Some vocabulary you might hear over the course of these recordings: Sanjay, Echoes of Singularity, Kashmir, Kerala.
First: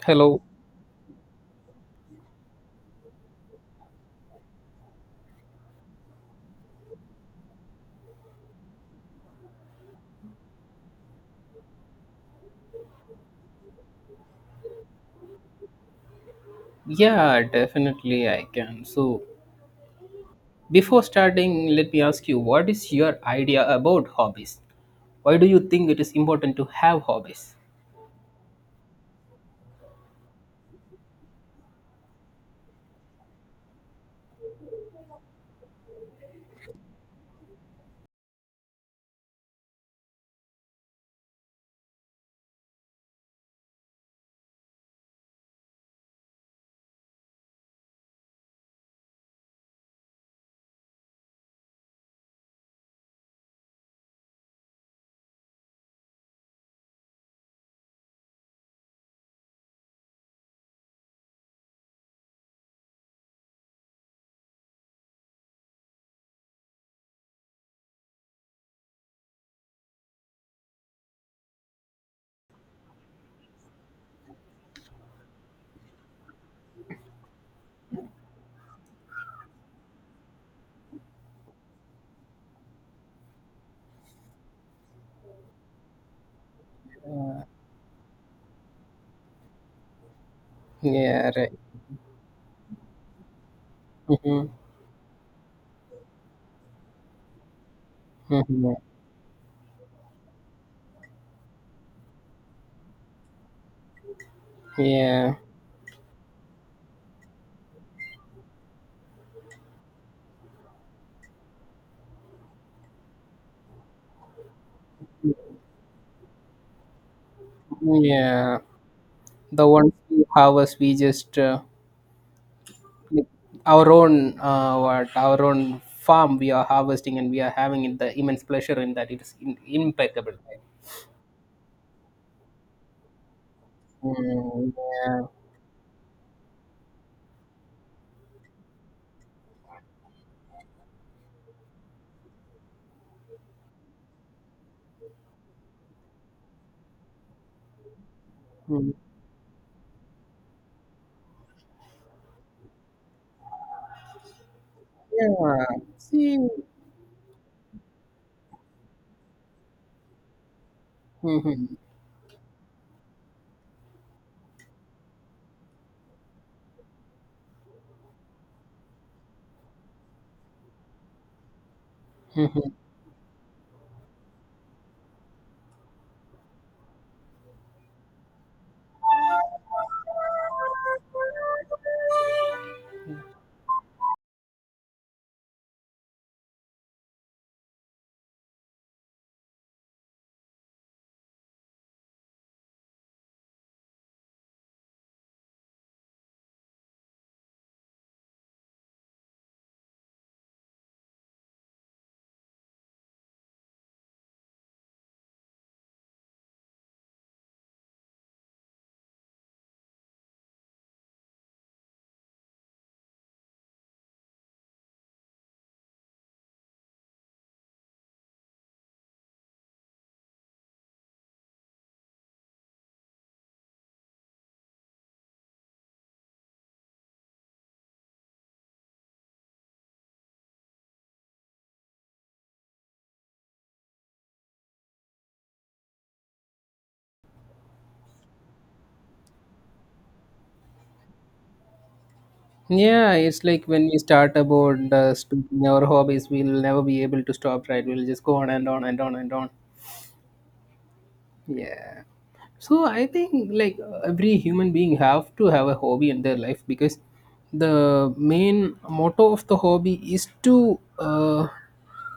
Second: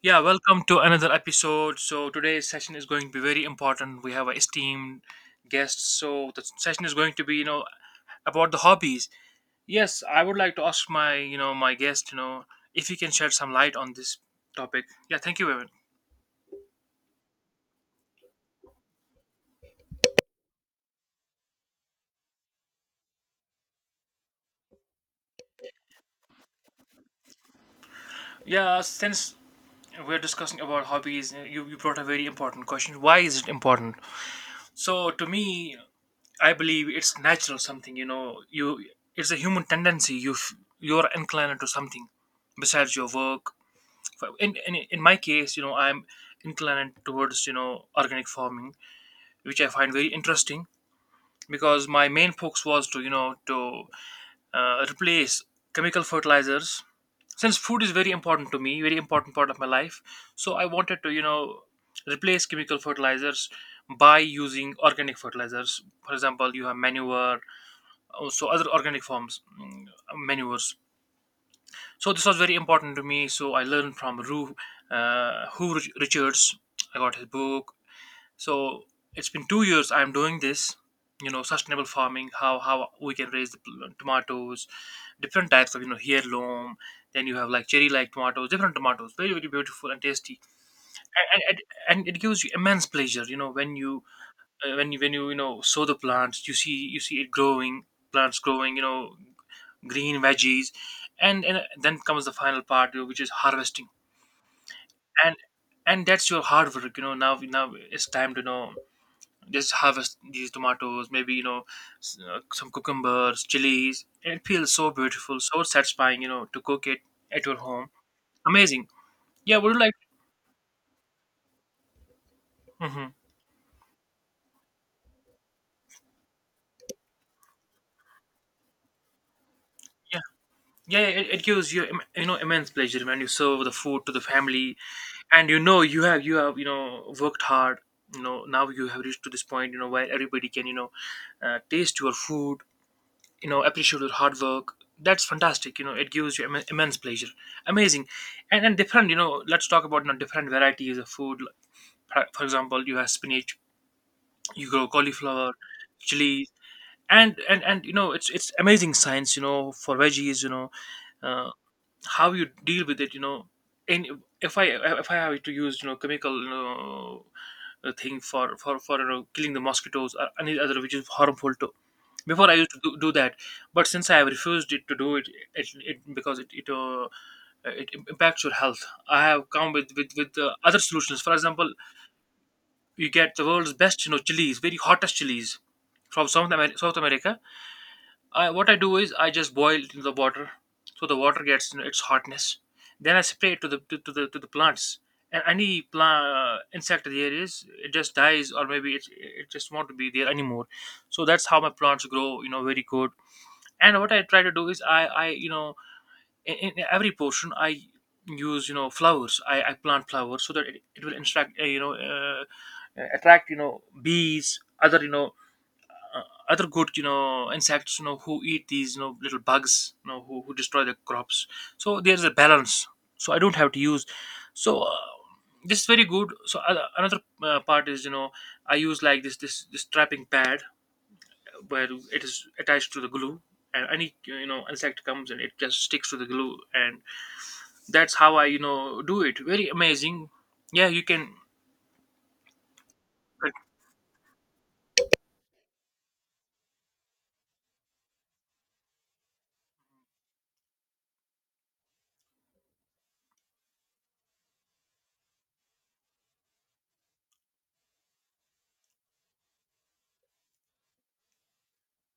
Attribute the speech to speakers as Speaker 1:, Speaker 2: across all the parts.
Speaker 1: Yeah,
Speaker 2: Hello.
Speaker 1: welcome to another episode. So today's session is going to be very important. We have an esteemed guest. So the session is going to be, about the hobbies. Yes, I would like to ask my, my guest, if he can shed some light on this topic. Yeah, thank you, Evan.
Speaker 2: Yeah, definitely I can. So, before starting, let me ask you what is your idea about hobbies? Why do you think it is important to have hobbies?
Speaker 1: Yeah, since we're discussing about hobbies, you brought a very important question. Why is it important? So to me, I believe it's natural something, you it's a human tendency. You you're inclined to something besides your work, in my case, I'm inclined towards, organic farming, which I find very interesting, because my main focus was to, to replace chemical fertilizers, since food is very important to me, very important part of my life. So I wanted to, replace chemical fertilizers by using organic fertilizers. For example, you have manure, also other organic forms, manures. So this was very important to me. So I learned from Hugh Richards. I got his book. So it's been 2 years I'm doing this. You know, sustainable farming, how we can raise the tomatoes, different types of, heirloom. Then you have like cherry like tomatoes, different tomatoes, very very beautiful and tasty, and
Speaker 2: Yeah,
Speaker 1: and,
Speaker 2: right.
Speaker 1: and and it gives you immense pleasure. You know when you
Speaker 2: Hmm.
Speaker 1: when you know sow the plants, you see it growing, plants
Speaker 2: Hmm.
Speaker 1: growing. You know, green veggies, and then comes the final part, which is harvesting.
Speaker 2: Yeah,
Speaker 1: And that's your hard work, you know. Now it's time to, just harvest these tomatoes, maybe, some cucumbers, chilies. It feels so beautiful, so satisfying, you know, to cook it at your home.
Speaker 2: yeah.
Speaker 1: Amazing. Yeah,
Speaker 2: The
Speaker 1: would you
Speaker 2: ones
Speaker 1: like?
Speaker 2: we harvest, we just
Speaker 1: Mm-hmm.
Speaker 2: like our own what our own farm we are harvesting, and we are having it, the immense pleasure in that. It is
Speaker 1: Yeah.
Speaker 2: impeccable. Right?
Speaker 1: Yeah, yeah, it gives you you know immense pleasure when you serve the food to the
Speaker 2: Mm,
Speaker 1: family,
Speaker 2: yeah.
Speaker 1: and you know you have worked hard. You know now you have reached to this point. You know where everybody can taste your food. You know appreciate your hard work. That's fantastic. You know it gives you immense pleasure. Amazing, and
Speaker 2: Mm,
Speaker 1: different. You know let's talk about, different varieties of food. For example, you have spinach, you grow cauliflower,
Speaker 2: yeah. See.
Speaker 1: chilies, and it's amazing science. You know for veggies. You know. uh,
Speaker 2: Hmm.
Speaker 1: how you deal with it, you know. And if I have to use, chemical, thing for killing the mosquitoes or any other which is harmful to. Before I used to do that, but since I have refused it to do it, it, because it impacts your health. I have come with other solutions. For example, you get the world's best, chilies, very hottest chilies from South America. I, what I do is I just boil it in the water, so the water gets, you know, its hotness. Then I spray it to the to the plants, and any plant insect there is, it just dies, or maybe it just won't be there anymore. So that's how my plants grow, you know, very good. And what I try to do is I in every portion I use, flowers. I plant flowers so that it will attract attract, bees, other, other good, insects, who eat these, little bugs, who destroy the crops. So there's a balance, so I don't have to use. So this is very good. So another part is, I use like this trapping pad, where it is attached to the glue, and any, insect comes and it just sticks to the glue, and that's how I, do it. Very amazing. Yeah, you can
Speaker 2: Yeah, it's
Speaker 1: like,
Speaker 2: like when we start about speaking our hobbies, we'll never be able to stop, right? We'll just go on and on and on and on. Yeah, so I think, like, every human being have to have a hobby in their life, because the main motto of the hobby is to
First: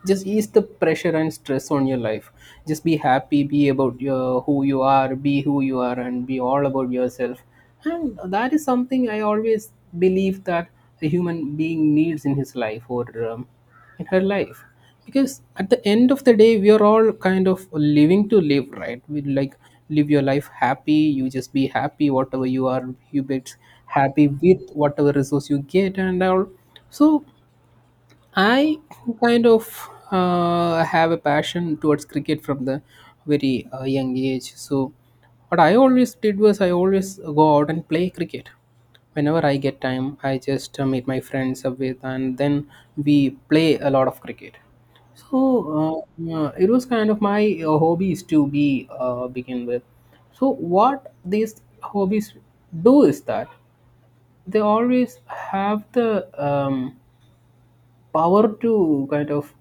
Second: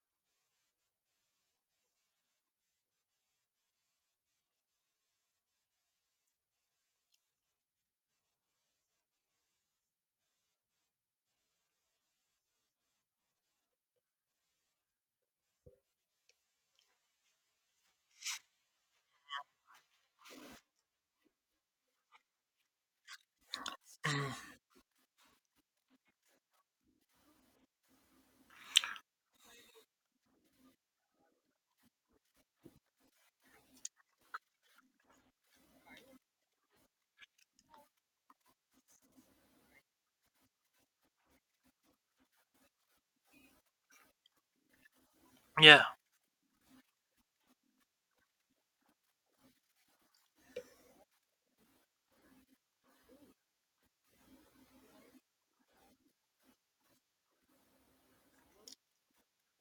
Speaker 2: just ease the pressure and stress on your life. Just be happy, be about your who you are, be who you are, and be all about yourself. And that is something I always believe that a human being needs in his life, or um, in her life, because at the end of the day we are all kind of living to live, right? We, like, live your life happy. You just be happy whatever you are. You be happy with whatever resource you get and all. So I kind of have a passion towards cricket from the very young age. So, what I always did was I always go out and play cricket. Whenever I get time, I just meet my friends up with, and then we play a lot of cricket. So,
Speaker 1: yeah
Speaker 2: it was kind of my hobbies to be begin with. So, what these hobbies do is that they always have the power to kind of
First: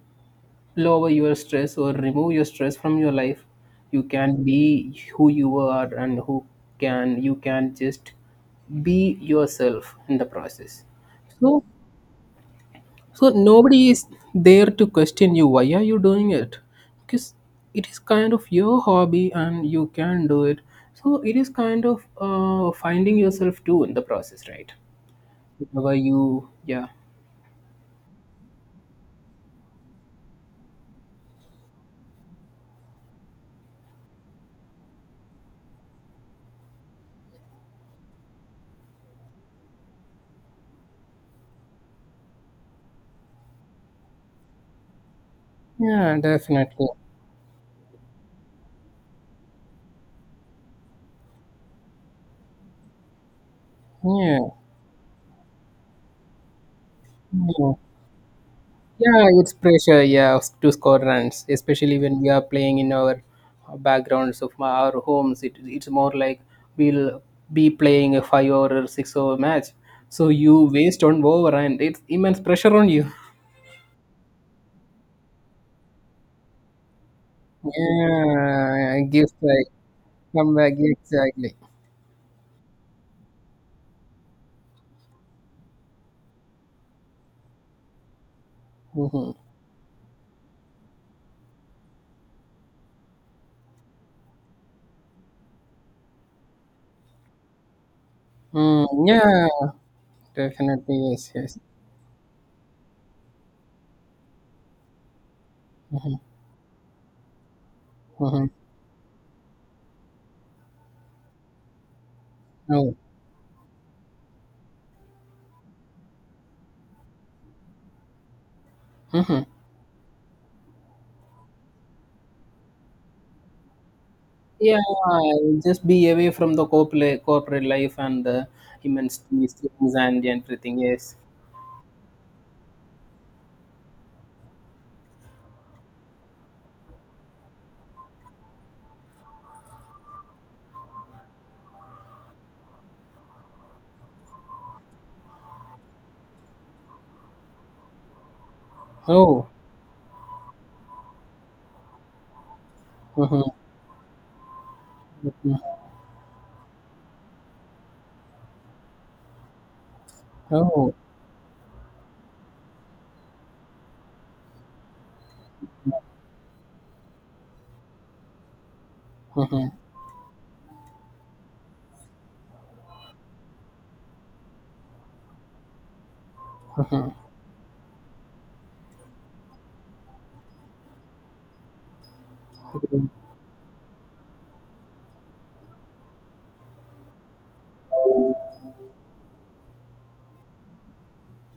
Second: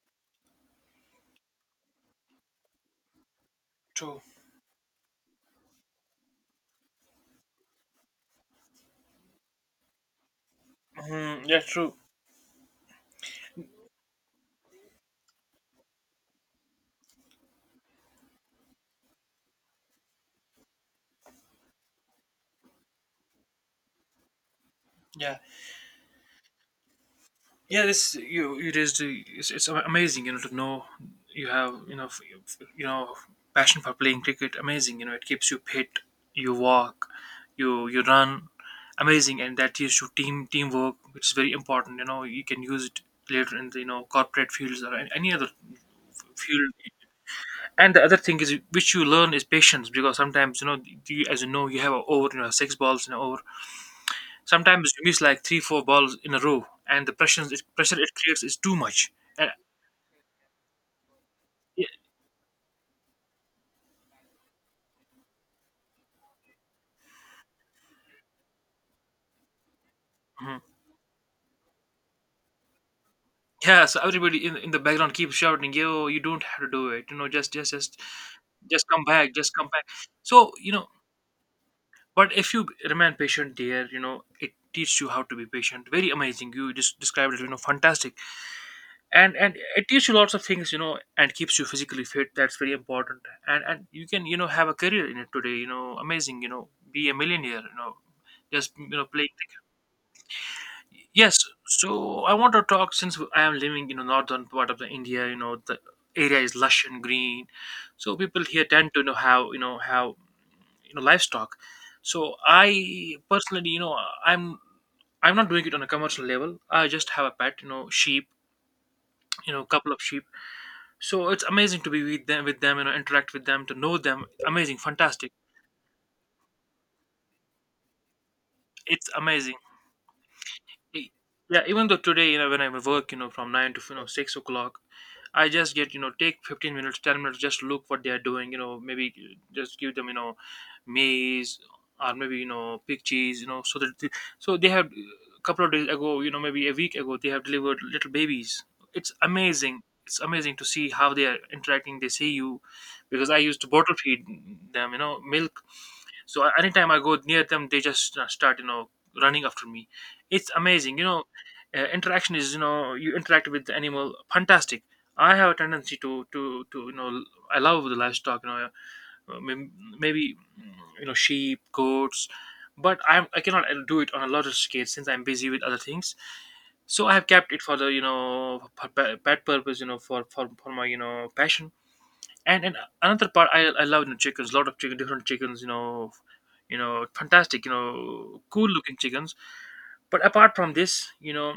Speaker 2: lower your stress or remove your stress from your life. You
Speaker 1: true.
Speaker 2: can be who you are, and who can you can just be yourself in the process.
Speaker 1: Mhm, yeah
Speaker 2: so
Speaker 1: true.
Speaker 2: so nobody is there to question you why are you doing it, because it is kind of your hobby and you can do it. So it is kind of finding yourself too in the process, right?
Speaker 1: Yeah,
Speaker 2: Whatever you, yeah.
Speaker 1: yeah this you it is it's amazing, you know, to know you have, you know passion for playing cricket. Amazing, you know, it keeps you fit. You walk, you run. Amazing. And that gives you teamwork, which is very important, you know, you can use it later in the, corporate fields or any other
Speaker 2: Yeah,
Speaker 1: field.
Speaker 2: definitely.
Speaker 1: And the other thing is which you learn is patience, because sometimes you know, you, as you know, you have a over, you know, six balls in an over.
Speaker 2: Yeah,
Speaker 1: Sometimes you miss like three, four balls in a row, and the
Speaker 2: yeah.
Speaker 1: pressure it creates is too much.
Speaker 2: Yeah,
Speaker 1: And
Speaker 2: it's pressure, yeah, to score runs,
Speaker 1: yeah,
Speaker 2: especially when we are playing in our backgrounds of our homes. It's more like we'll be playing a five or six over match. So you
Speaker 1: mhm.
Speaker 2: waste on over and it's immense pressure on you.
Speaker 1: Yeah, so everybody in the background keeps shouting, "Yo, you don't have to do it. You know, just
Speaker 2: Yeah,
Speaker 1: come back,
Speaker 2: gives
Speaker 1: just come
Speaker 2: like
Speaker 1: back." So, you
Speaker 2: comeback,
Speaker 1: know,
Speaker 2: exactly.
Speaker 1: but if you remain patient, dear, you know, it teaches you how to be patient. Very amazing. You just described it. You know, fantastic.
Speaker 2: Mm-hmm.
Speaker 1: And it teaches you lots of things, you know, and keeps you physically fit. That's very important. And you can, have a career in it today, you know. Amazing, you know, be a millionaire, you know, just,
Speaker 2: Mm,
Speaker 1: play
Speaker 2: yeah,
Speaker 1: cricket.
Speaker 2: definitely, yes,
Speaker 1: Yes.
Speaker 2: yes.
Speaker 1: So I want to talk, since I am living, northern part of the India, you know, the
Speaker 2: Mm-hmm.
Speaker 1: area is lush and green, so people
Speaker 2: Mm-hmm.
Speaker 1: here tend to, have, have, livestock. So I, personally, you know, i'm I'm not doing it on a commercial level. I just have a pet, sheep,
Speaker 2: No.
Speaker 1: you know, couple of sheep. So it's amazing to be with them, interact with them, to know them. Amazing,
Speaker 2: Yeah,
Speaker 1: fantastic.
Speaker 2: just be away from the corporate life and the
Speaker 1: It's
Speaker 2: immense
Speaker 1: amazing.
Speaker 2: things and everything.
Speaker 1: E-
Speaker 2: Yes.
Speaker 1: yeah, even though today, you know, when I work, from 9 to, 6 o'clock, I just get, take 15 minutes, 10 minutes, just look what they are doing. You know, maybe just give them, maize, or maybe, pig cheese, you know, so that the, so they have, a couple of days ago, you know, maybe a week ago, they have delivered little babies. It's
Speaker 2: Oh.
Speaker 1: amazing. It's amazing to see how they are interacting, they see you, because I
Speaker 2: Mm-hmm.
Speaker 1: used to bottle feed them, you know, milk. So anytime I go near them, they just start, running after me. It's
Speaker 2: Oh.
Speaker 1: amazing, you know. Interaction is, you know, you interact with the animal. Fantastic. I have a tendency to I love the livestock, you know. uh, may-
Speaker 2: Mm-hmm.
Speaker 1: Maybe, you know, sheep, goats. But I cannot do it on a larger scale, since I'm busy with other things. So I
Speaker 2: Oh.
Speaker 1: have kept it for the, for pet purpose, you know, for my, passion. And another part, I love, you know, chickens, lot of chicken, different chickens, you know, fantastic, you know, cool looking chickens. But apart from this, you know,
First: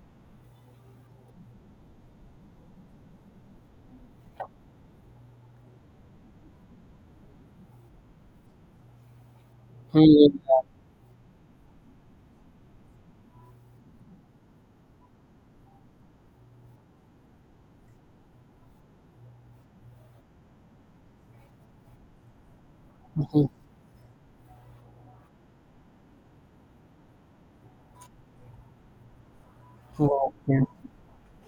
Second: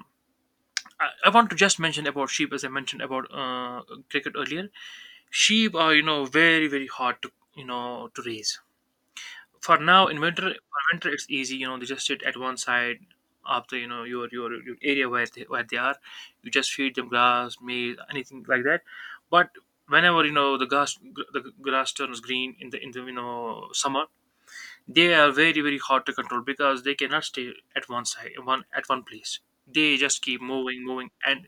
Speaker 1: I want to just mention about sheep, as I mentioned about cricket earlier. Sheep are, you know, very very hard to, to raise. For now in winter, for winter, it's easy, you know, they just sit at one side of the, your your area where they are. You just feed them grass, maize, anything like that. But whenever, you know, the grass the grass turns green in the
Speaker 2: Mm-hmm.
Speaker 1: summer, they are very very hard to control, because they cannot stay at one side, one at one place. They just keep moving and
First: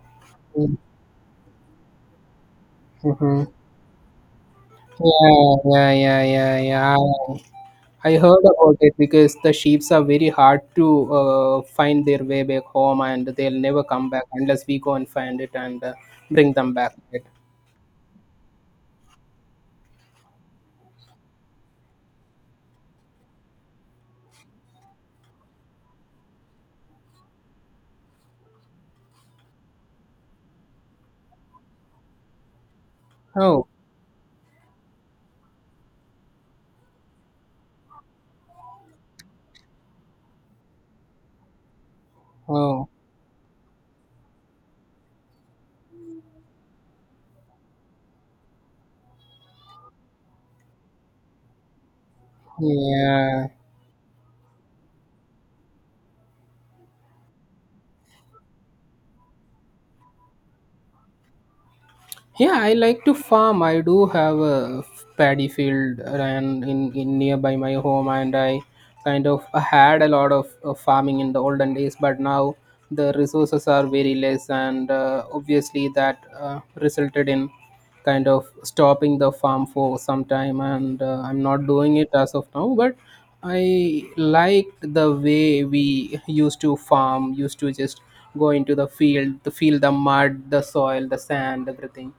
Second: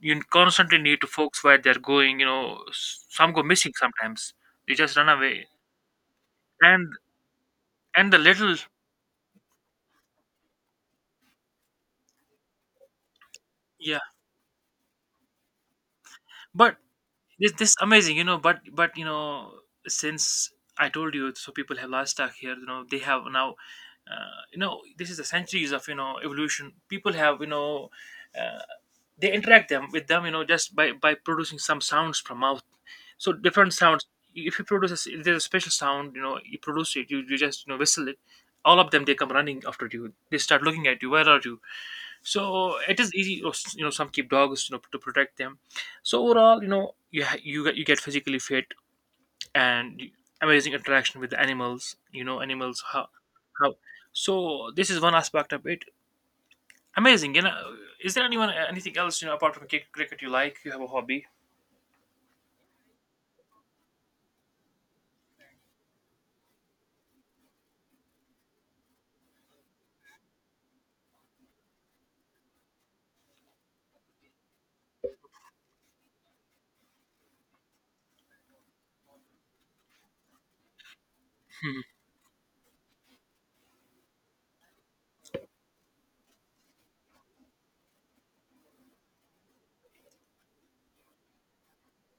Speaker 1: you
Speaker 2: Okay.
Speaker 1: constantly need to focus where they're going, you know, some go
Speaker 2: Mm-hmm.
Speaker 1: missing sometimes. They just run
Speaker 2: Yeah,
Speaker 1: away.
Speaker 2: yeah, yeah, yeah,
Speaker 1: And
Speaker 2: yeah. I I
Speaker 1: the
Speaker 2: heard
Speaker 1: little
Speaker 2: about it, because the sheeps are very hard to find their way back home, and they'll never
Speaker 1: yeah.
Speaker 2: come back unless we go and find it and bring them
Speaker 1: But
Speaker 2: back. Right?
Speaker 1: this amazing, you know, but you know, since I told you, so people have livestock here, you know, they have now you know, this is the centuries of, evolution. People have, you know, uh, they interact them with them, you know, just by producing some sounds from mouth. So
Speaker 2: Oh.
Speaker 1: different sounds. If you produce a, if there's a special sound, you know, you produce it, you just, whistle it, all of them, they come running after you, they start looking at you, where are you, so
Speaker 2: Oh,
Speaker 1: it is easy. You know, some keep dogs, you know, to protect them. So overall, you know, you you get physically fit, and amazing interaction with the animals, you know. Animals, how
Speaker 2: yeah.
Speaker 1: how So this is one aspect of it. Amazing, you know. Is there anyone anything else, you know, apart from cricket you like? You have a hobby?
Speaker 2: Yeah, I like to farm. I do have a paddy field and in nearby my home, and I kind of had a lot of farming in the olden days. But now the resources are very less, and obviously that resulted in kind of stopping the farm for some time. And I'm not doing it as of now, but I liked the way we used to farm, used to just go into the field, to feel the mud, the soil, the sand, everything.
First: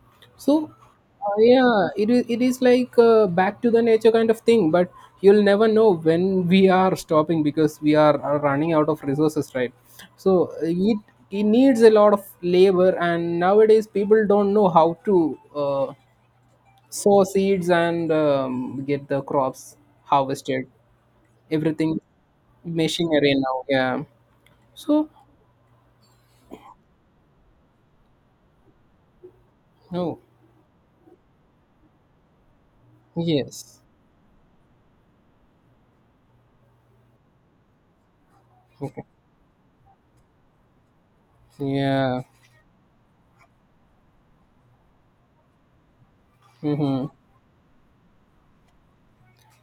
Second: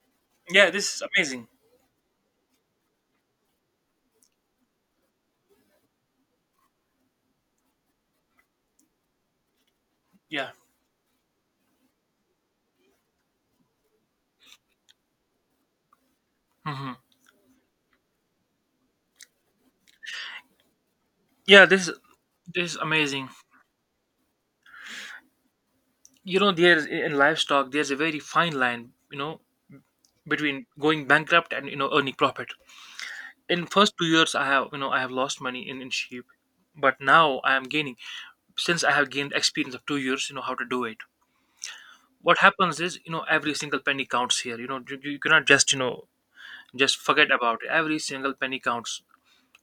Speaker 1: Yeah,
Speaker 2: So,
Speaker 1: this is amazing.
Speaker 2: yeah, it is like back to the nature kind of thing, but you'll never know when we are stopping because we are running out of resources, right?
Speaker 1: Yeah.
Speaker 2: So it needs a lot of labor, and nowadays people don't know how to
Speaker 1: Hmm.
Speaker 2: sow seeds and get the crops harvested.
Speaker 1: Yeah, this
Speaker 2: Everything
Speaker 1: this is amazing.
Speaker 2: machinery now, yeah. So
Speaker 1: You know, there's in livestock there's a very fine line, you know,
Speaker 2: no,
Speaker 1: between going bankrupt and, you know, earning profit. In
Speaker 2: yes,
Speaker 1: first 2 years, I have lost money in sheep. But now I am gaining, since I have gained experience of 2 years, you know, how to do it.
Speaker 2: yeah.
Speaker 1: What happens is, you know, every single penny counts here, you know. You cannot just, you know, just
Speaker 2: Mm-hmm.
Speaker 1: forget about it. Every single penny counts.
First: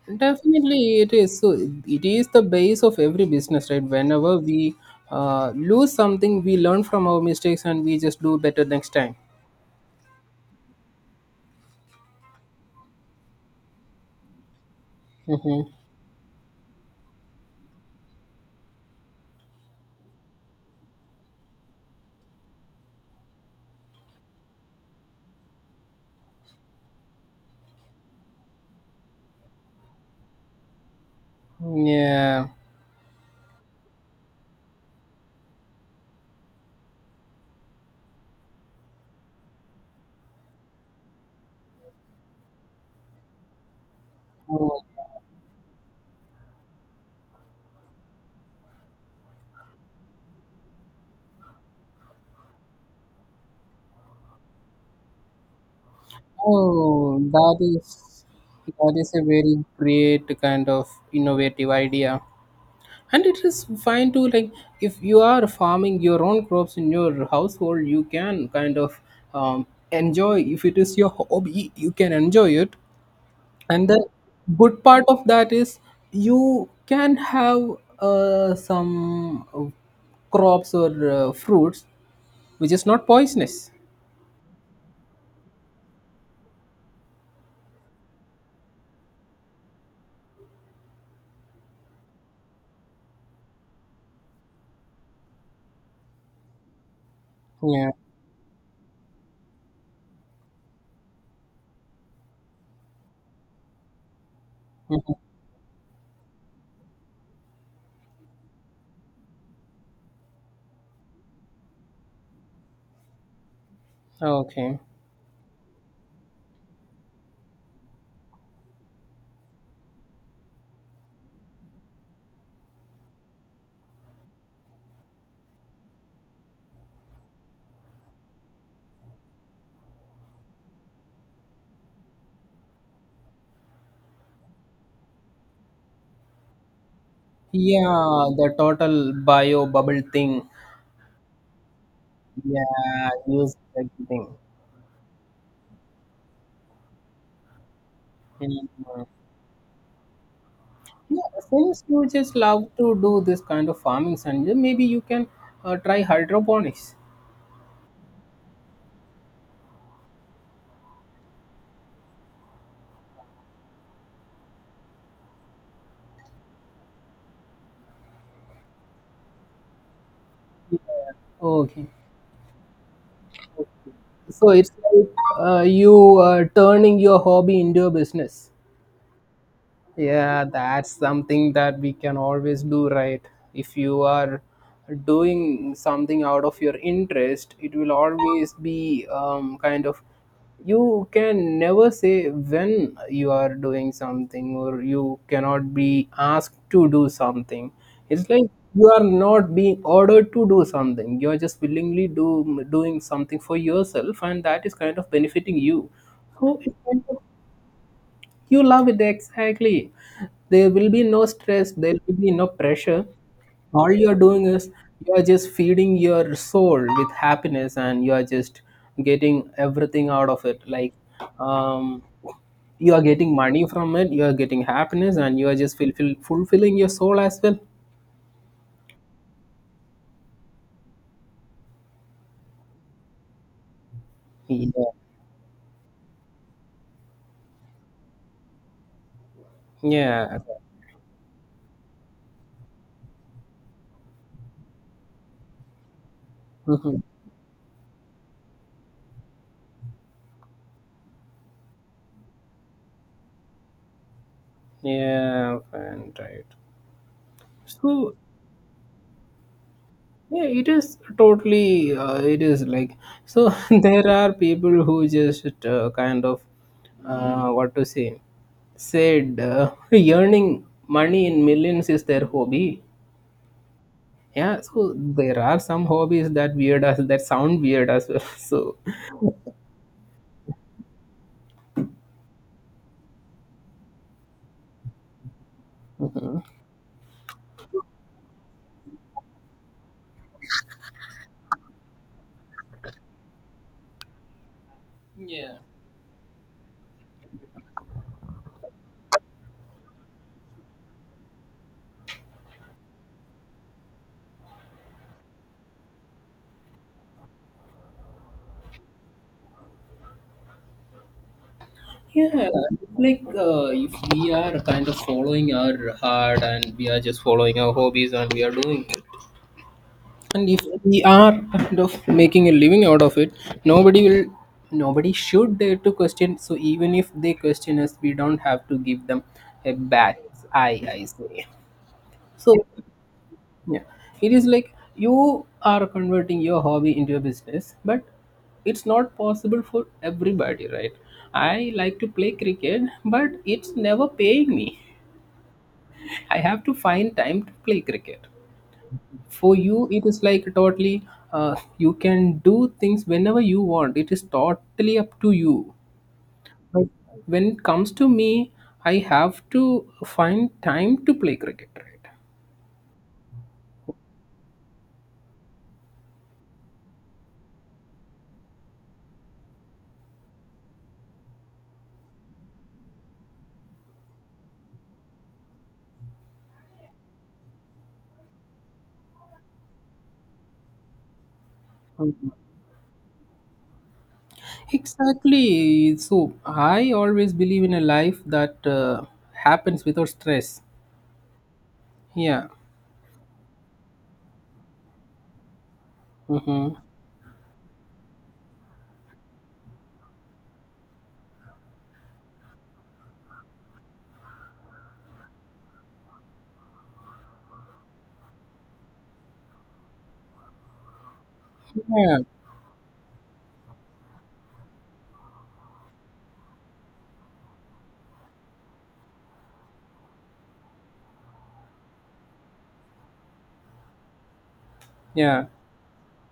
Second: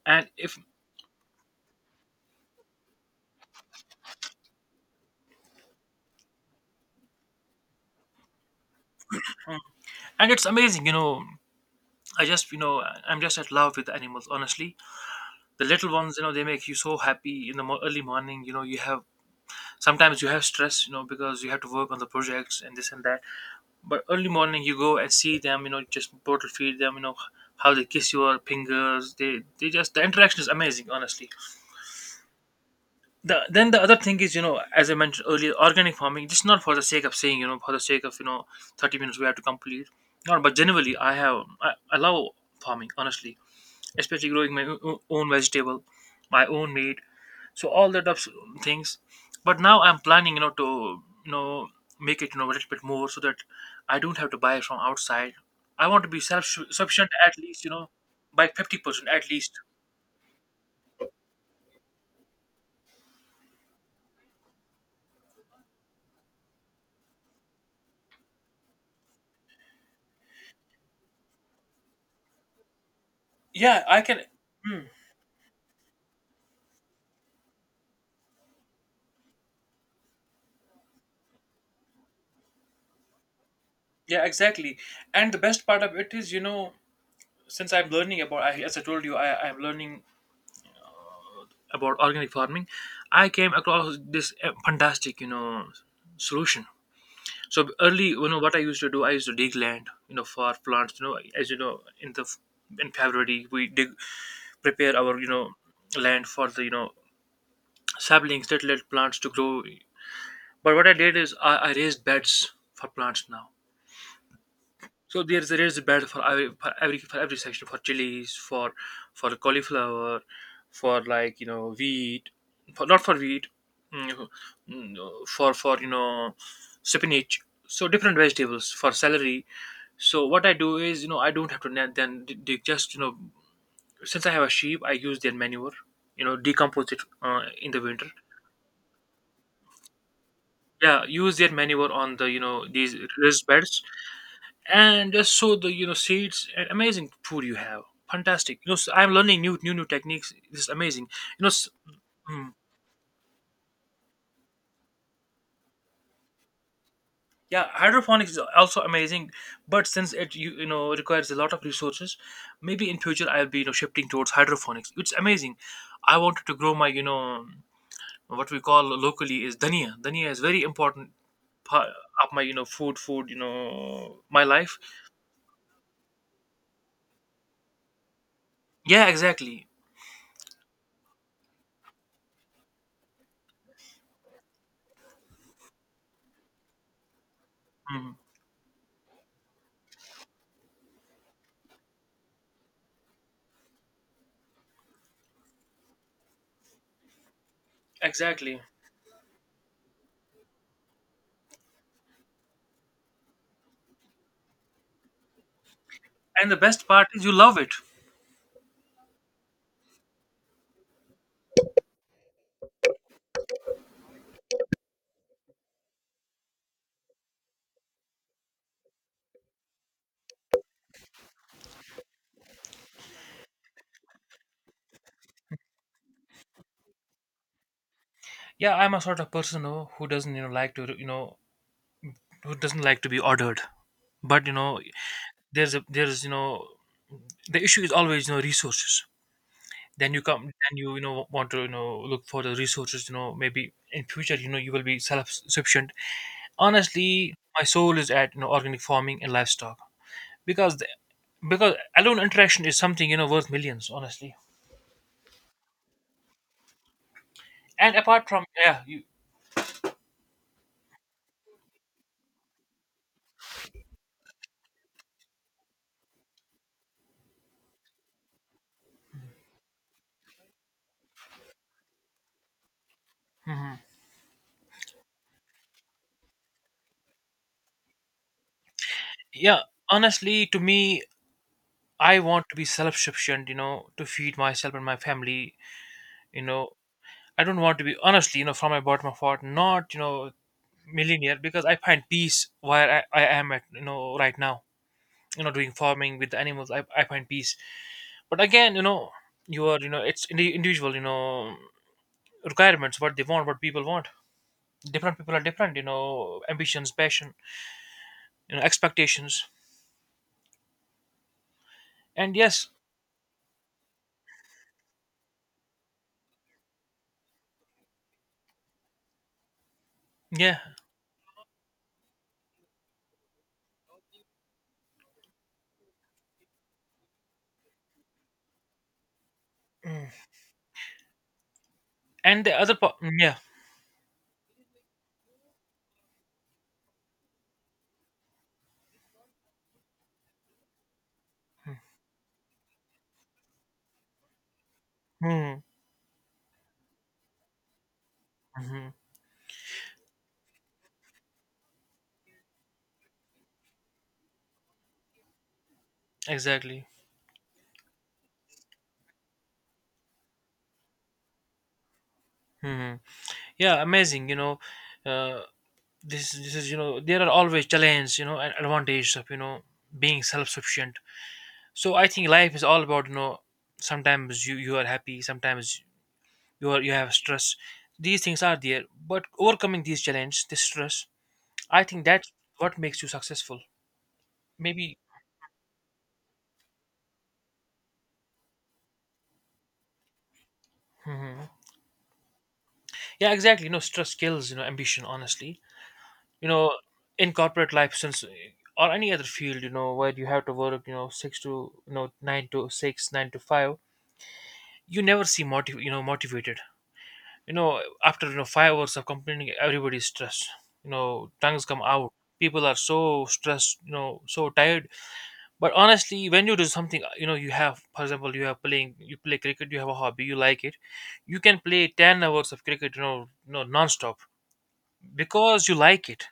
Speaker 1: And if—
Speaker 2: Definitely, it is. So it is the base of every business, right? Whenever we lose something, we learn from our mistakes and we just do better next time.
Speaker 1: and it's amazing, you know. i just you know I'm just at love with animals, honestly. The
Speaker 2: Mm-hmm.
Speaker 1: little ones, you know, they make you so happy in the early morning. You know, you have— sometimes you have stress, you know, because you have to work on the projects and this and that. But early morning, you go and see them. You know, just bottle feed them. You know how they kiss your fingers. They just— the interaction is amazing, honestly.
Speaker 2: Yeah.
Speaker 1: Then the other thing is, you know, as I mentioned earlier, organic farming. Just not for the sake of saying, you know, for the sake of, you know, 30 minutes we have to complete. No, but generally, I love farming, honestly, especially growing my
Speaker 2: Oh,
Speaker 1: own vegetable, my own meat, so all that ups things. But now I'm planning, you know, to, you know, make it, you know, a little bit more so that I don't have to buy from outside. I want to be self sufficient
Speaker 2: oh,
Speaker 1: at
Speaker 2: that
Speaker 1: least, you know,
Speaker 2: is
Speaker 1: by fifty
Speaker 2: that
Speaker 1: percent
Speaker 2: is a
Speaker 1: at least.
Speaker 2: very great kind of innovative idea. And it is fine to, like, if you are farming your own crops in your household, you can kind of enjoy. If it is your hobby, you can enjoy it,
Speaker 1: Yeah,
Speaker 2: and
Speaker 1: I
Speaker 2: the
Speaker 1: can.
Speaker 2: good part of that is you can have some crops or fruits which is not poisonous.
Speaker 1: Yeah, exactly. And the best part of it is, you know, since I'm learning about— I, as I told you, I'm learning about organic farming. I came across this fantastic, you know, solution. So
Speaker 2: Yeah.
Speaker 1: early, you know, what I used to do, I used to dig land, you know, for plants. You know, as you know, in the— in February we dig, prepare our,
Speaker 2: Mhm.
Speaker 1: you know, land for the, you know, saplings that let plants to grow. But what I did is, I raised beds for plants now.
Speaker 2: Okay.
Speaker 1: So there is a raised bed for every section, for chilies, for cauliflower, for, like, you know, wheat— for not for wheat, mm, mm, for you know, spinach. So different vegetables, for celery. So what I do is, you know, I don't have to net then dig, just, you know, since I have a sheep I use their manure, you know, decompose it in the winter.
Speaker 2: Yeah, the total bio bubble thing.
Speaker 1: Yeah, use their manure on the, you know, these
Speaker 2: Yeah,
Speaker 1: raised
Speaker 2: use
Speaker 1: beds
Speaker 2: everything.
Speaker 1: and just sow the, you know, seeds and amazing food you have. Fantastic, you know. So
Speaker 2: Mhm.
Speaker 1: I'm learning new techniques. This is amazing.
Speaker 2: Yeah,
Speaker 1: You know,
Speaker 2: since you just
Speaker 1: mm,
Speaker 2: love to do this kind of farming, Sanjay, maybe you can try hydroponics.
Speaker 1: yeah, hydroponics is also amazing. But since it— you know, requires a lot of resources. Maybe in future I'll be, you know, shifting towards hydroponics. It's amazing. I wanted to grow my, you know— what we call locally is dhania. Dhania is very important
Speaker 2: Okay.
Speaker 1: part of my, you know, food, you know, my
Speaker 2: So it's
Speaker 1: life.
Speaker 2: like, you turning your hobby into a business.
Speaker 1: Yeah, exactly.
Speaker 2: Yeah, that's something that we can always do, right? If you are doing something out of your interest, it will
Speaker 1: Mhm.
Speaker 2: always be kind of, you can never say when you are doing something or you cannot be asked to do something. It's like
Speaker 1: Exactly.
Speaker 2: you are not being ordered to do something. You are just willingly do doing something for yourself, and that is kind of benefiting you.
Speaker 1: And the
Speaker 2: So it
Speaker 1: best
Speaker 2: kind
Speaker 1: part
Speaker 2: of,
Speaker 1: is you love it.
Speaker 2: you love it, exactly. There will be no stress, there will be no pressure. All you're doing is you're just feeding your soul with happiness, and you are just getting everything out of it. Like, um, you are getting money from it, you are getting happiness, and you are just fulfilling your soul as well.
Speaker 1: Yeah, I'm a sort of person, you know, who doesn't, you know, like to, you know— who doesn't like to be ordered. But, you know,
Speaker 2: Yeah.
Speaker 1: there's a— there's you know, the issue is always, you know, resources. Then you
Speaker 2: Yeah.
Speaker 1: come— then you know, want to, you know, look for the resources, you know. Maybe in future, you know, you will be self sufficient.
Speaker 2: Mhm.
Speaker 1: Honestly my soul is at, you know, organic farming and livestock, because the— because alone interaction is something, you know, worth millions, honestly.
Speaker 2: Yeah, fine, right.
Speaker 1: And
Speaker 2: So
Speaker 1: apart from— yeah, you—
Speaker 2: yeah, it is totally. It is like, so. There are people who just kind of what to say, said earning money in millions is their hobby. Yeah, so there are some hobbies that weird as that sound weird as well. So
Speaker 1: yeah, honestly, to me, I want to be self-sufficient, you know, to feed myself and my family. You know, I don't want to be, honestly, you know, from my bottom of heart, not, you know, millionaire, because I find peace where I am at, you know, right now. You know,
Speaker 2: yeah.
Speaker 1: doing farming with the animals, I find peace. But again, you know, you are, you know, it's individual, you know, requirements, what they want, what people want. Different people are different, you know, ambitions, passion, you know, expectations. And
Speaker 2: Yeah,
Speaker 1: yes,
Speaker 2: like, if we are kind of following our heart and we are just following our hobbies and we are doing it, and
Speaker 1: yeah,
Speaker 2: if we are kind of making a living out of it, nobody will nobody should dare to question. So even if they question us, we don't have to give them a
Speaker 1: mm.
Speaker 2: bad eye, I say.
Speaker 1: And the
Speaker 2: So
Speaker 1: other part, yeah.
Speaker 2: yeah, it is like you are converting your hobby into a business, but it's not possible for everybody, right? I like to play cricket, but it's never paying me.
Speaker 1: Mm-hmm.
Speaker 2: I have to find time to play cricket.
Speaker 1: Mm-hmm,
Speaker 2: For you it is like totally, you can do things whenever you want. It is totally up to you.
Speaker 1: exactly.
Speaker 2: But when it comes to me, I have to find time to play cricket, right?
Speaker 1: Hmm. Yeah, amazing, you know. uh, this is, you know, there are always challenges, you know, and advantages of, you know, being self-sufficient. So I think life is all about, you know, sometimes you are happy, sometimes you have stress. These things are there. But overcoming these challenges, this stress, I think that's
Speaker 2: Mhm.
Speaker 1: what makes you successful, maybe.
Speaker 2: Exactly. So I always believe in a life that happens without stress.
Speaker 1: Mhm.
Speaker 2: Yeah.
Speaker 1: Yeah, exactly, you know. Stress kills, you know, ambition, honestly, you know.
Speaker 2: Mm-hmm.
Speaker 1: In corporate life since, or any other field, you know, where you have to work, you know, six to, you know, nine to six, nine to five, you never see you know, motivated. You know, after, you know, 5 hours of complaining, everybody's stressed, you know, tongues come out.
Speaker 2: Yeah,
Speaker 1: People are so stressed, you know, so tired. But honestly, when you do something, you know, you have— for example, you have playing— you play cricket, you have a hobby you like it, you can play 10 hours of cricket, you know, non-stop,
Speaker 2: yeah,
Speaker 1: because you like it.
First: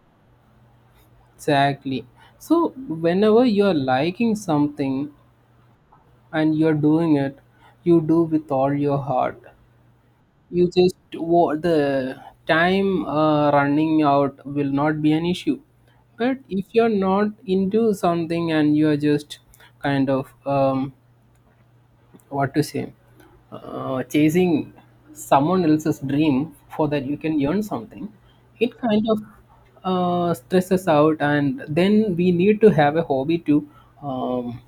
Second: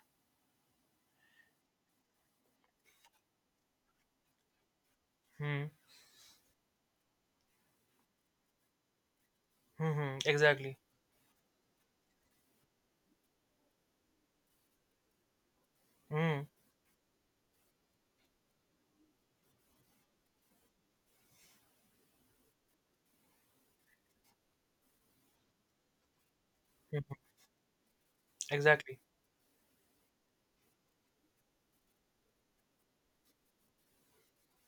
Speaker 2: exactly. So whenever you are liking something and you are doing it, you do with all your heart.
Speaker 1: Mm-hmm,
Speaker 2: You
Speaker 1: exactly.
Speaker 2: just the time running out will not be an issue. But
Speaker 1: Mm.
Speaker 2: if you're not into something and you're just kind of, what to say, chasing someone else's dream for
Speaker 1: Mm,
Speaker 2: that you can earn something, it
Speaker 1: exactly.
Speaker 2: kind of stresses out, and then we need to have a hobby to um,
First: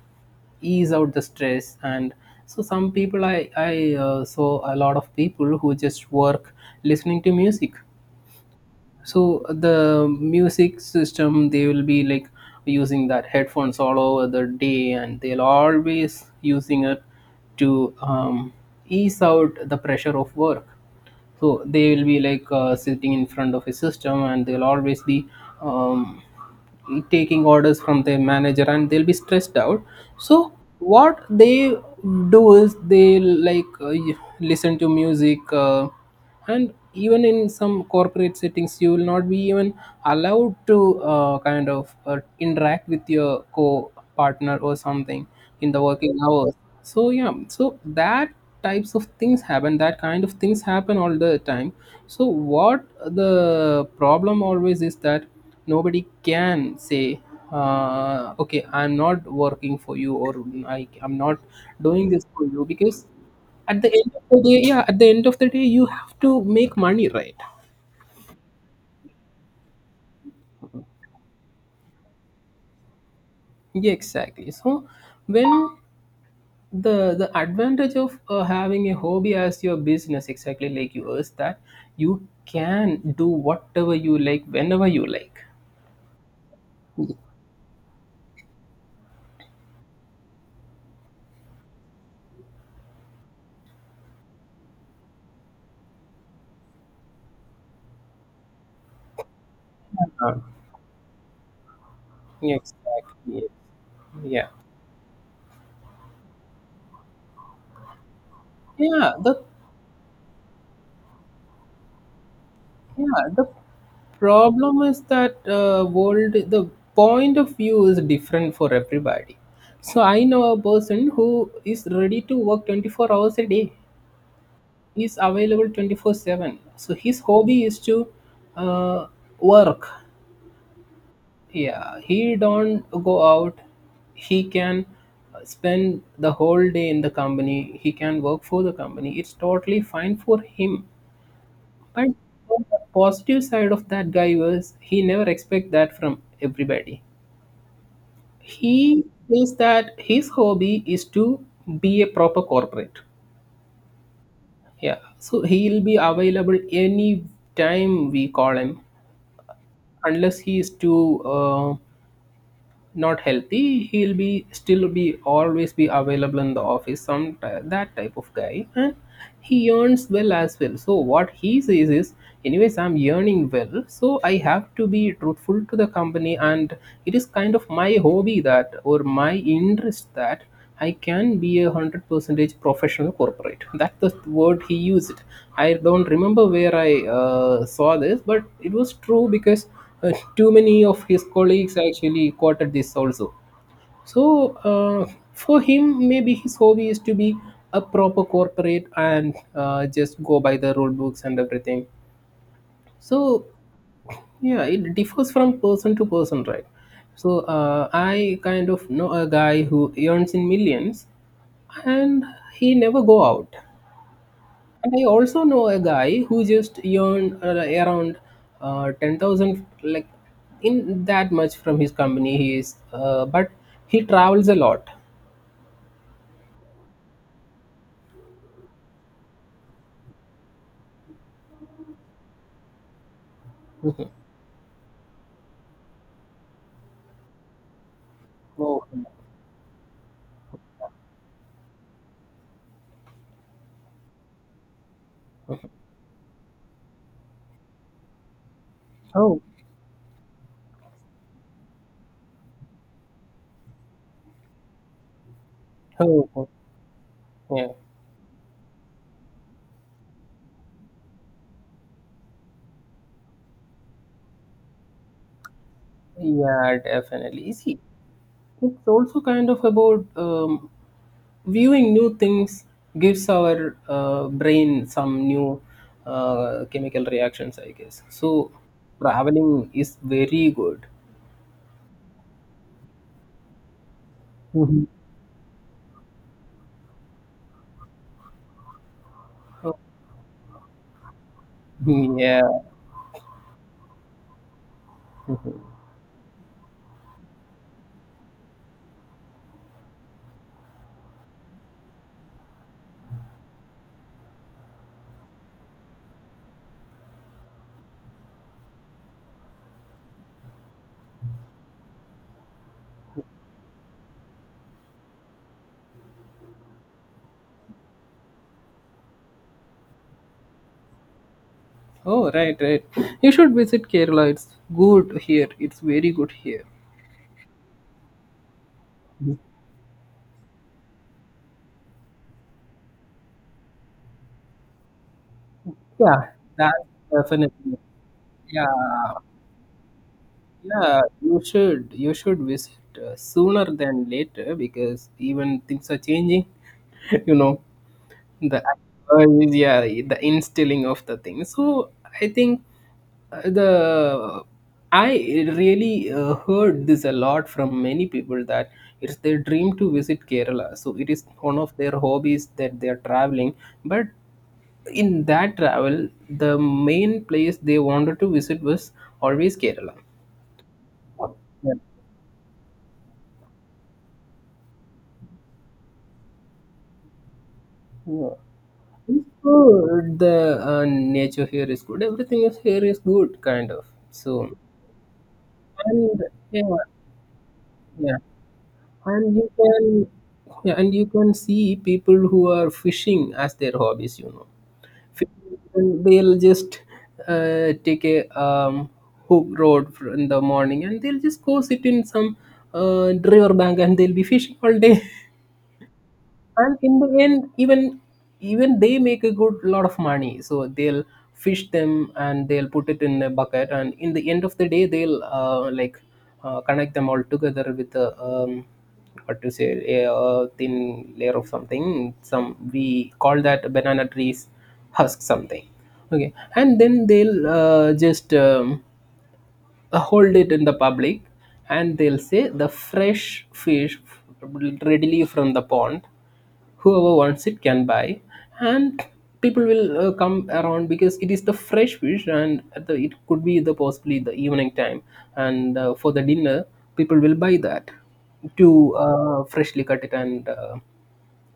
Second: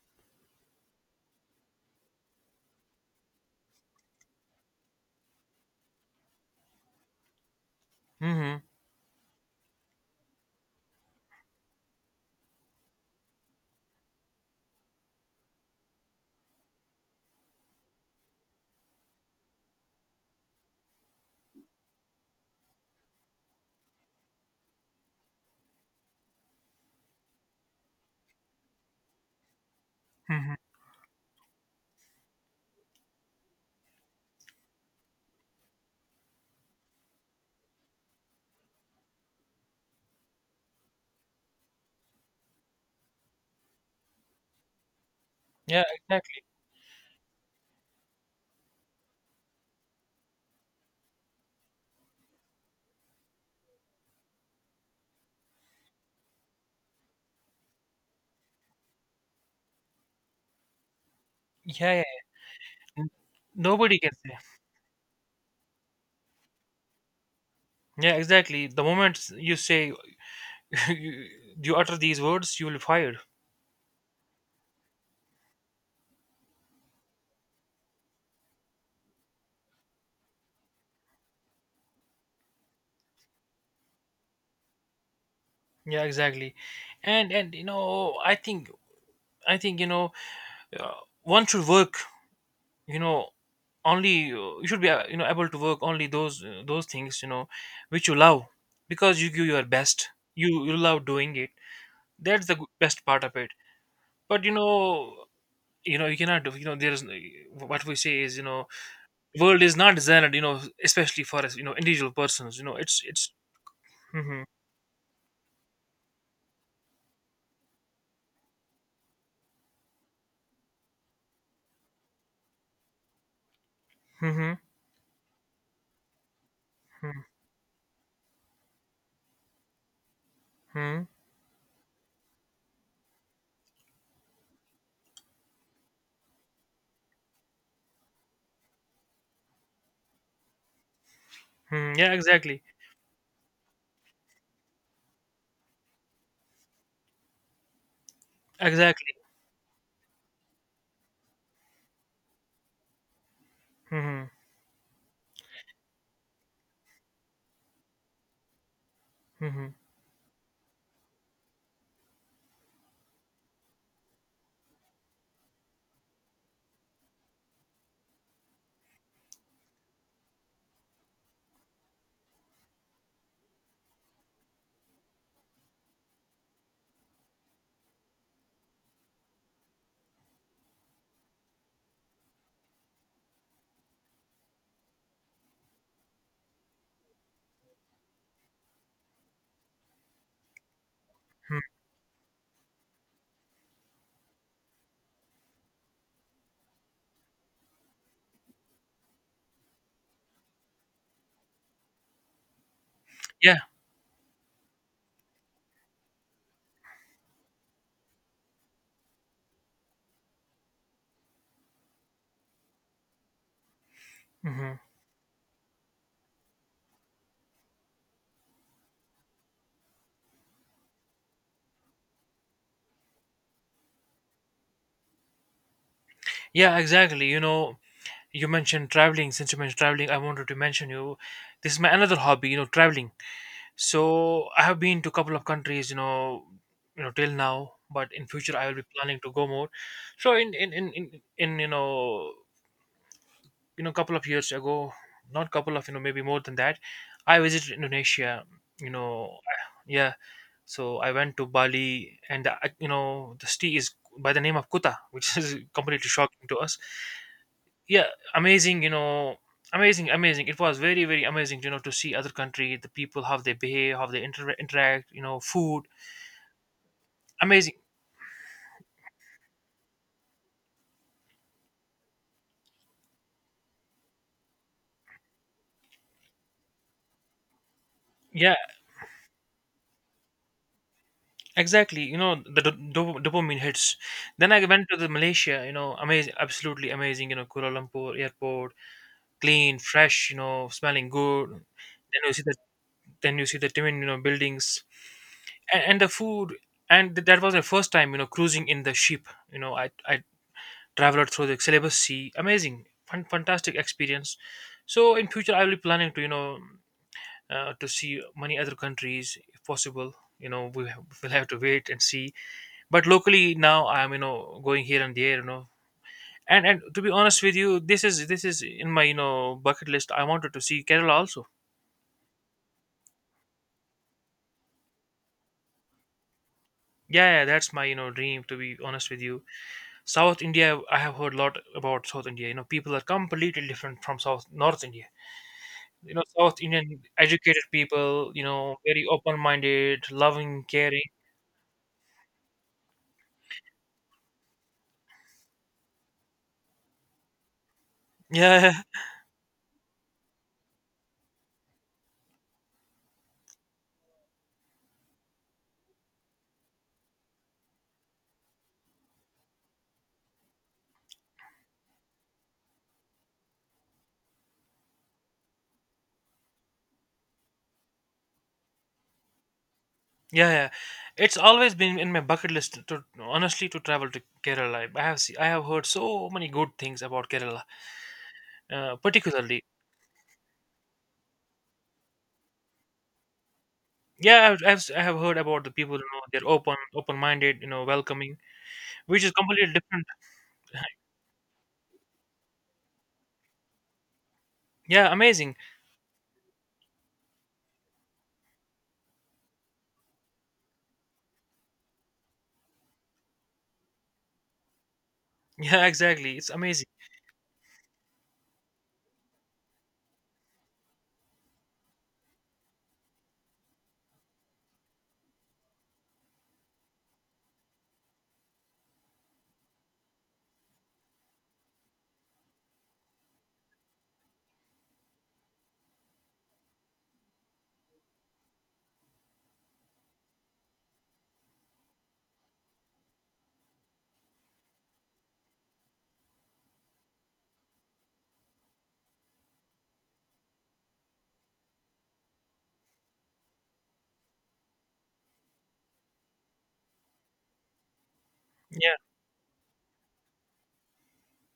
Speaker 2: ease out the stress. And so some people, I saw a lot of people who just work listening to music.
Speaker 1: Mhm,
Speaker 2: So the music system, they will be like using that headphones all over the day, and they'll always using it to ease out the pressure of work. So they will be like sitting in front of a system, and they'll always be um, taking orders from their manager, and they'll be stressed out. So,
Speaker 1: mhm.
Speaker 2: what they do is they, like, listen to music, and even in some corporate settings you will not be even allowed to kind of interact with your co-partner or something in the
Speaker 1: Yeah,
Speaker 2: working
Speaker 1: exactly.
Speaker 2: hours. So yeah, so that types of things happen, that kind of things happen all the time. So what the problem always is that nobody can say, okay, I'm not working for you, or I'm not
Speaker 1: Yeah, yeah.
Speaker 2: doing this for you,
Speaker 1: Yeah.
Speaker 2: because
Speaker 1: Mm.
Speaker 2: at the
Speaker 1: Nobody
Speaker 2: end
Speaker 1: can
Speaker 2: of
Speaker 1: say.
Speaker 2: the day, yeah, at the end of the day, you have to make money, right?
Speaker 1: Yeah, exactly. The moment you say, you, you utter these words, you will be fired.
Speaker 2: Yeah, exactly. So when the advantage of having a hobby as your business, exactly like yours, that you can do whatever you like, whenever you like.
Speaker 1: Yeah, exactly. And, you know, I think, you know, uh, one should work. You know, only, you should be, you know, able to work only those, those things, you know, which you love, because you give your best.
Speaker 2: Uh,
Speaker 1: You love doing it. That's the
Speaker 2: yeah,
Speaker 1: best part of
Speaker 2: exactly.
Speaker 1: it. But
Speaker 2: Yeah.
Speaker 1: you know— you know, you cannot do— you know, there is— what we say is, you know,
Speaker 2: Yeah, the,
Speaker 1: world is not designed, you know, especially for us, you know, individual persons, you know. It's
Speaker 2: yeah, the
Speaker 1: hmm.
Speaker 2: problem is that world the point of view is different for everybody. So I know a person who is ready to work 24 hours a day.
Speaker 1: Hmm.
Speaker 2: Is available 24/7. So his hobby is to uh, work.
Speaker 1: Hmm.
Speaker 2: Yeah, he don't go out. He can spend the whole day in the company. He can work for the company. It's totally fine for him,
Speaker 1: Hmm. Yeah,
Speaker 2: and
Speaker 1: exactly.
Speaker 2: on the positive side of that guy was he never expect that from everybody. He
Speaker 1: Exactly.
Speaker 2: says that his hobby is to be a proper corporate.
Speaker 1: Hmm.
Speaker 2: Yeah. So he'll be available any time we call him,
Speaker 1: Hmm.
Speaker 2: unless he is too not healthy. He'll be still be always be available in the office that type of guy. And he earns well as well, so what he says is, anyways, I'm earning well, so I have to be truthful to the company. And it is kind of my hobby, that or my interest, that I can be a hundred percentage professional corporate. That's the word he used. I don't remember where I saw this, but it was true because too many of his colleagues actually quoted this also. So for him, maybe his hobby is to be a proper corporate and just go by the rule books and everything. So
Speaker 1: Yeah.
Speaker 2: yeah, it differs from person to person, right? So I kind of know a guy who earns in millions, and he never go out.
Speaker 1: Hmm.
Speaker 2: And I also know a guy who just earned around 10,000, like in that much from his company he is, but he travels a lot.
Speaker 1: Yeah, exactly, you know. You mentioned traveling— since you mentioned traveling, I wanted to mention you, this is my another hobby, you know, traveling. So I have been to a couple of countries, you know, you know, till now. But in future I will be
Speaker 2: Oh.
Speaker 1: planning to go more. So in, you know, you know, couple of years ago— not couple of, you know, maybe more than that— I visited Indonesia, you know.
Speaker 2: Oh.
Speaker 1: Yeah. So I went to Bali and, you know, the city is by the name of Kuta, which is completely
Speaker 2: Oh.
Speaker 1: shocking
Speaker 2: Oh,
Speaker 1: to us.
Speaker 2: yeah.
Speaker 1: Yeah. Amazing, you know. Amazing, amazing. It was very, very amazing, you know, to see other country, the people, how they behave, how they interact, you know, food.
Speaker 2: Yeah, definitely.
Speaker 1: Amazing.
Speaker 2: See, it's also kind of about viewing new things gives our brain some new chemical reactions, I guess. So
Speaker 1: Yeah.
Speaker 2: traveling is very good.
Speaker 1: Exactly, you know, the dopamine hits. Then I
Speaker 2: Mhm.
Speaker 1: went to the Malaysia, you know, amazing, absolutely amazing. You know, Kuala Lumpur airport, clean,
Speaker 2: Oh,
Speaker 1: fresh, you know, smelling good. Then you see the
Speaker 2: yeah.
Speaker 1: then you see the Timin, you know, buildings and the food. And that was my first time, you know, cruising in the ship. You know, I traveled through the Celebes Sea. Amazing, fun, fantastic experience. So in future, I will be planning to, you know, to see many other countries if possible. You know, we will have to wait and see. But locally now I'm, you know, going here and there, you know. And to be honest with you, this is in my, you know, bucket list. I wanted to see Kerala also.
Speaker 2: Oh, right, right. You should visit Kerala. It's good here. It's very good here.
Speaker 1: Yeah, yeah, that's my, you know, dream, to be honest with you. South India. I have heard a lot about South India. You know, people are completely different from south North India. You know,
Speaker 2: Yeah,
Speaker 1: South
Speaker 2: that
Speaker 1: Indian educated
Speaker 2: definitely.
Speaker 1: people, you
Speaker 2: Yeah,
Speaker 1: know, very open minded loving,
Speaker 2: yeah.
Speaker 1: caring.
Speaker 2: You should visit, sooner than later because even things are changing. You know.
Speaker 1: Yeah,
Speaker 2: The
Speaker 1: yeah.
Speaker 2: yeah, the instilling of the thing. So I think, the I really heard this a lot from many people, that it's their dream to visit Kerala. So it is one of their hobbies that they are traveling, but in that travel, the main place they wanted to visit was always Kerala.
Speaker 1: Yeah. Yeah. It's always
Speaker 2: Yeah.
Speaker 1: been in my bucket list to, honestly, to travel to Kerala. I have heard so many good things about Kerala,
Speaker 2: Yeah.
Speaker 1: particularly.
Speaker 2: So the nature here is good. Everything is here is good, kind of.
Speaker 1: Yeah,
Speaker 2: So
Speaker 1: I have heard about the people. You know,
Speaker 2: and
Speaker 1: they're
Speaker 2: yeah,
Speaker 1: open, open-minded. You know,
Speaker 2: yeah,
Speaker 1: welcoming, which is
Speaker 2: and you
Speaker 1: completely different.
Speaker 2: can, yeah, and you can see people who are fishing as their hobbies. You know,
Speaker 1: Yeah, amazing.
Speaker 2: fishing, and they'll just take a in the morning, and they'll just go sit in some river bank, and they'll be fishing all day.
Speaker 1: Yeah, exactly. It's
Speaker 2: And
Speaker 1: amazing.
Speaker 2: in the end, even they make a good lot of money. So they'll fish them and they'll put it in a bucket, and in the end of the day they'll, like connect them all together with a, what to say, a, uh, thin layer of something, some we call that banana trees husk something, okay, and then they'll just hold it in the public, and they'll say the fresh fish readily from the pond, whoever wants it can buy. And people will come around because it is the fresh fish, and at the, it could be the possibly the evening time, and for the dinner people will buy that
Speaker 1: Yeah,
Speaker 2: to freshly cut it and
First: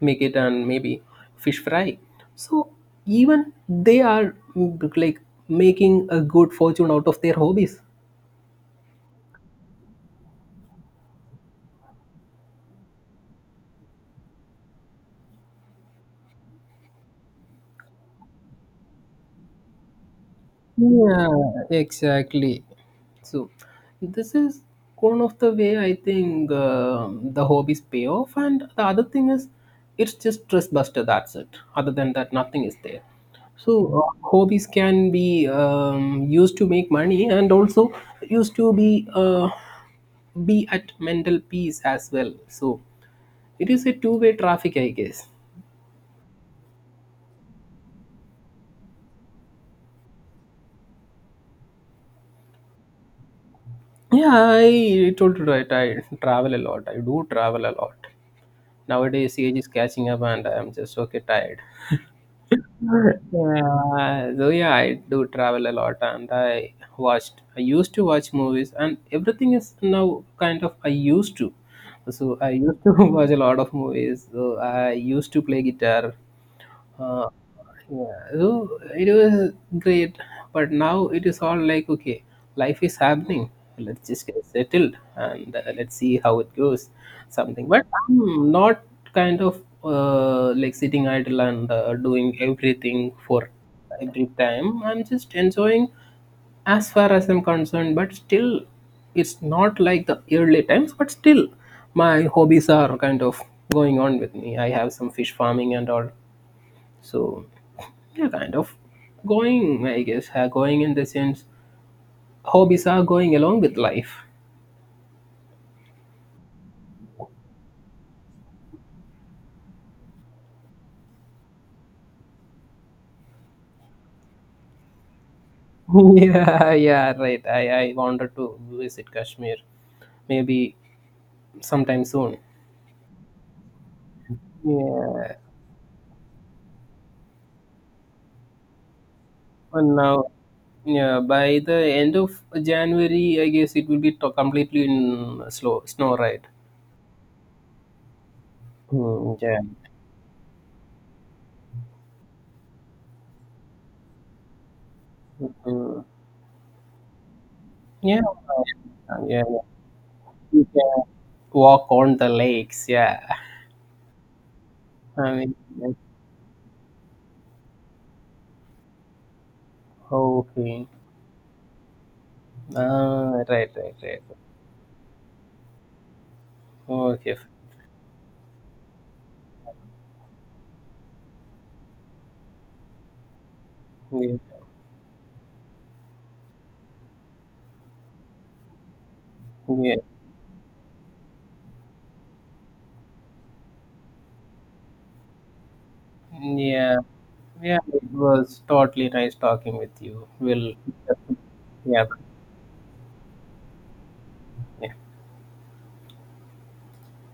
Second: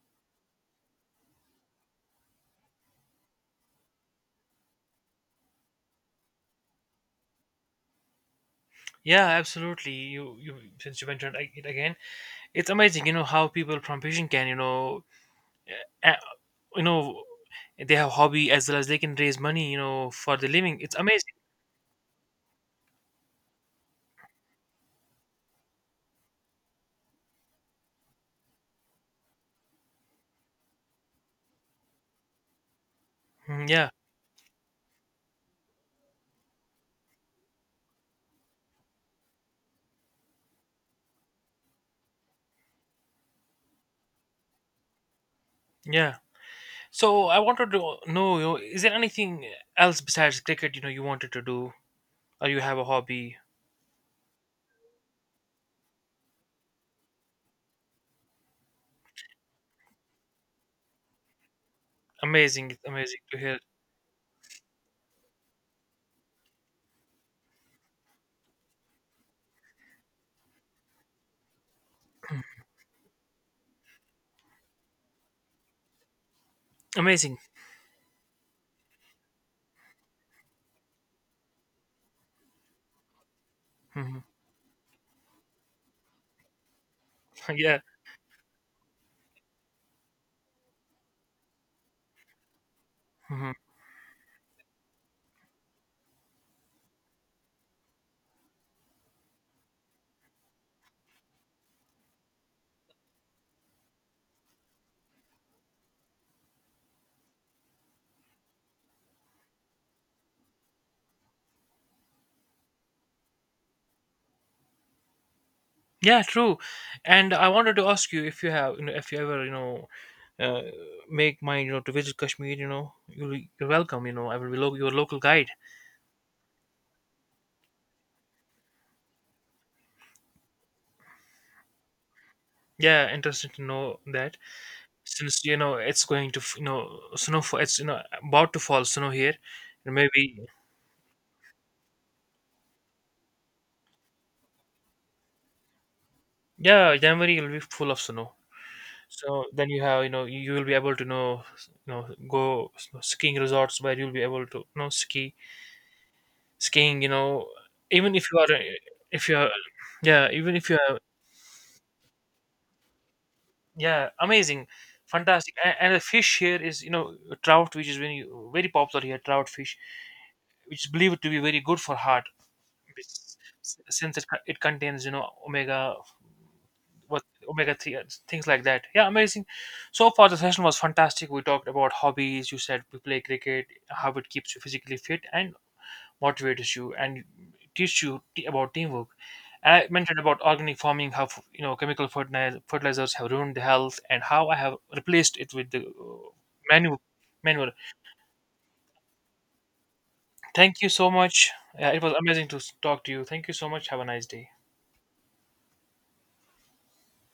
Speaker 2: make it, and maybe fish fry. So even they are, like, making a good fortune out of their hobbies.
Speaker 1: yeah, absolutely. Since you mentioned it again, it's amazing. You know how people from fishing can, uh, you know, they have hobby as well as they can raise money. You know, for the living. It's amazing.
Speaker 2: Yeah, exactly. So this is one of the way, I think, um, the hobbies pay off. And the other thing is, it's just stress buster. That's it. Other than that, nothing is there.
Speaker 1: Mhm.
Speaker 2: So
Speaker 1: Yeah,
Speaker 2: hobbies can be used to make money and also used to be at mental peace as well. So it is a two-way traffic, I guess.
Speaker 1: yeah. So I wanted to know, you know, is there anything else besides cricket? You know, you wanted to do, or you have a hobby?
Speaker 2: Yeah, I told you right. I travel a lot. I do travel a lot. Nowadays, age is catching up, and I'm just okay tired.
Speaker 1: Amazing, it's amazing to hear.
Speaker 2: Yeah, so yeah, I do travel a lot, and I watched. I used to watch movies, and everything is now kind of I used to. So I used to watch a lot of movies. So I used to play guitar. Uh,
Speaker 1: Amazing.
Speaker 2: yeah, so it was great, but now it is all like okay, life is happening. Let's
Speaker 1: Hmm.
Speaker 2: just get settled and let's see how it goes. Something,
Speaker 1: Yeah.
Speaker 2: but I'm not kind of like sitting idle and doing everything
Speaker 1: Hmm.
Speaker 2: for every time. I'm just enjoying as far as I'm concerned, but still, it's not like the early times, but still, my hobbies are kind of going on with me. I have some fish farming and all. So yeah, kind of going, I guess, going in the sense hobbies are going along with life.
Speaker 1: Yeah, true. And I wanted to ask you if you have, you know, if you ever, you know, uh, make mind, you know, to visit Kashmir. You know, you're welcome. You know, I will be your local guide.
Speaker 2: Yeah, yeah, right. I wanted to visit Kashmir maybe sometime soon.
Speaker 1: Yeah, interested to know that.
Speaker 2: Yeah,
Speaker 1: Since, you know, it's going to— you know, snow, for it's, you know, about to fall snow here, and
Speaker 2: and now,
Speaker 1: maybe—
Speaker 2: yeah, by the end of January, I guess it will be completely in slow snow, right?
Speaker 1: yeah, January will be full of snow.
Speaker 2: Mm,
Speaker 1: So
Speaker 2: yeah.
Speaker 1: then you have, you know, you will be able to know, you know, go skiing resorts where you'll be able to, you know, ski,
Speaker 2: Mm.
Speaker 1: skiing, you know, even
Speaker 2: Yeah,
Speaker 1: if you are, if you
Speaker 2: yeah, yeah.
Speaker 1: are— yeah, even
Speaker 2: You
Speaker 1: if you are—
Speaker 2: can walk on the lakes. Yeah,
Speaker 1: yeah, amazing,
Speaker 2: I
Speaker 1: fantastic.
Speaker 2: mean,
Speaker 1: And
Speaker 2: like,
Speaker 1: the fish here is, you know, trout, which is very, very popular here, trout fish, which
Speaker 2: okay.
Speaker 1: is believed to be very good for heart. it's-
Speaker 2: Ah, right, right,
Speaker 1: since
Speaker 2: right.
Speaker 1: it contains, you know, omega— what—
Speaker 2: Okay. F-
Speaker 1: omega 3 and things like that. Yeah, amazing. So far the session was fantastic. We talked about hobbies. You said we play cricket, how it
Speaker 2: yeah,
Speaker 1: keeps you physically fit and motivates you and teach you about teamwork. And I mentioned about organic farming, how, you know, chemical fertilizers have ruined the health, and how I have replaced it with the,
Speaker 2: yeah, yeah.
Speaker 1: manual. Manual.
Speaker 2: Yeah, it was totally nice talking with you. We'll,
Speaker 1: Thank you so much. It
Speaker 2: yeah,
Speaker 1: was amazing to talk to you. Thank you so much. Have a nice day.
Speaker 2: yeah.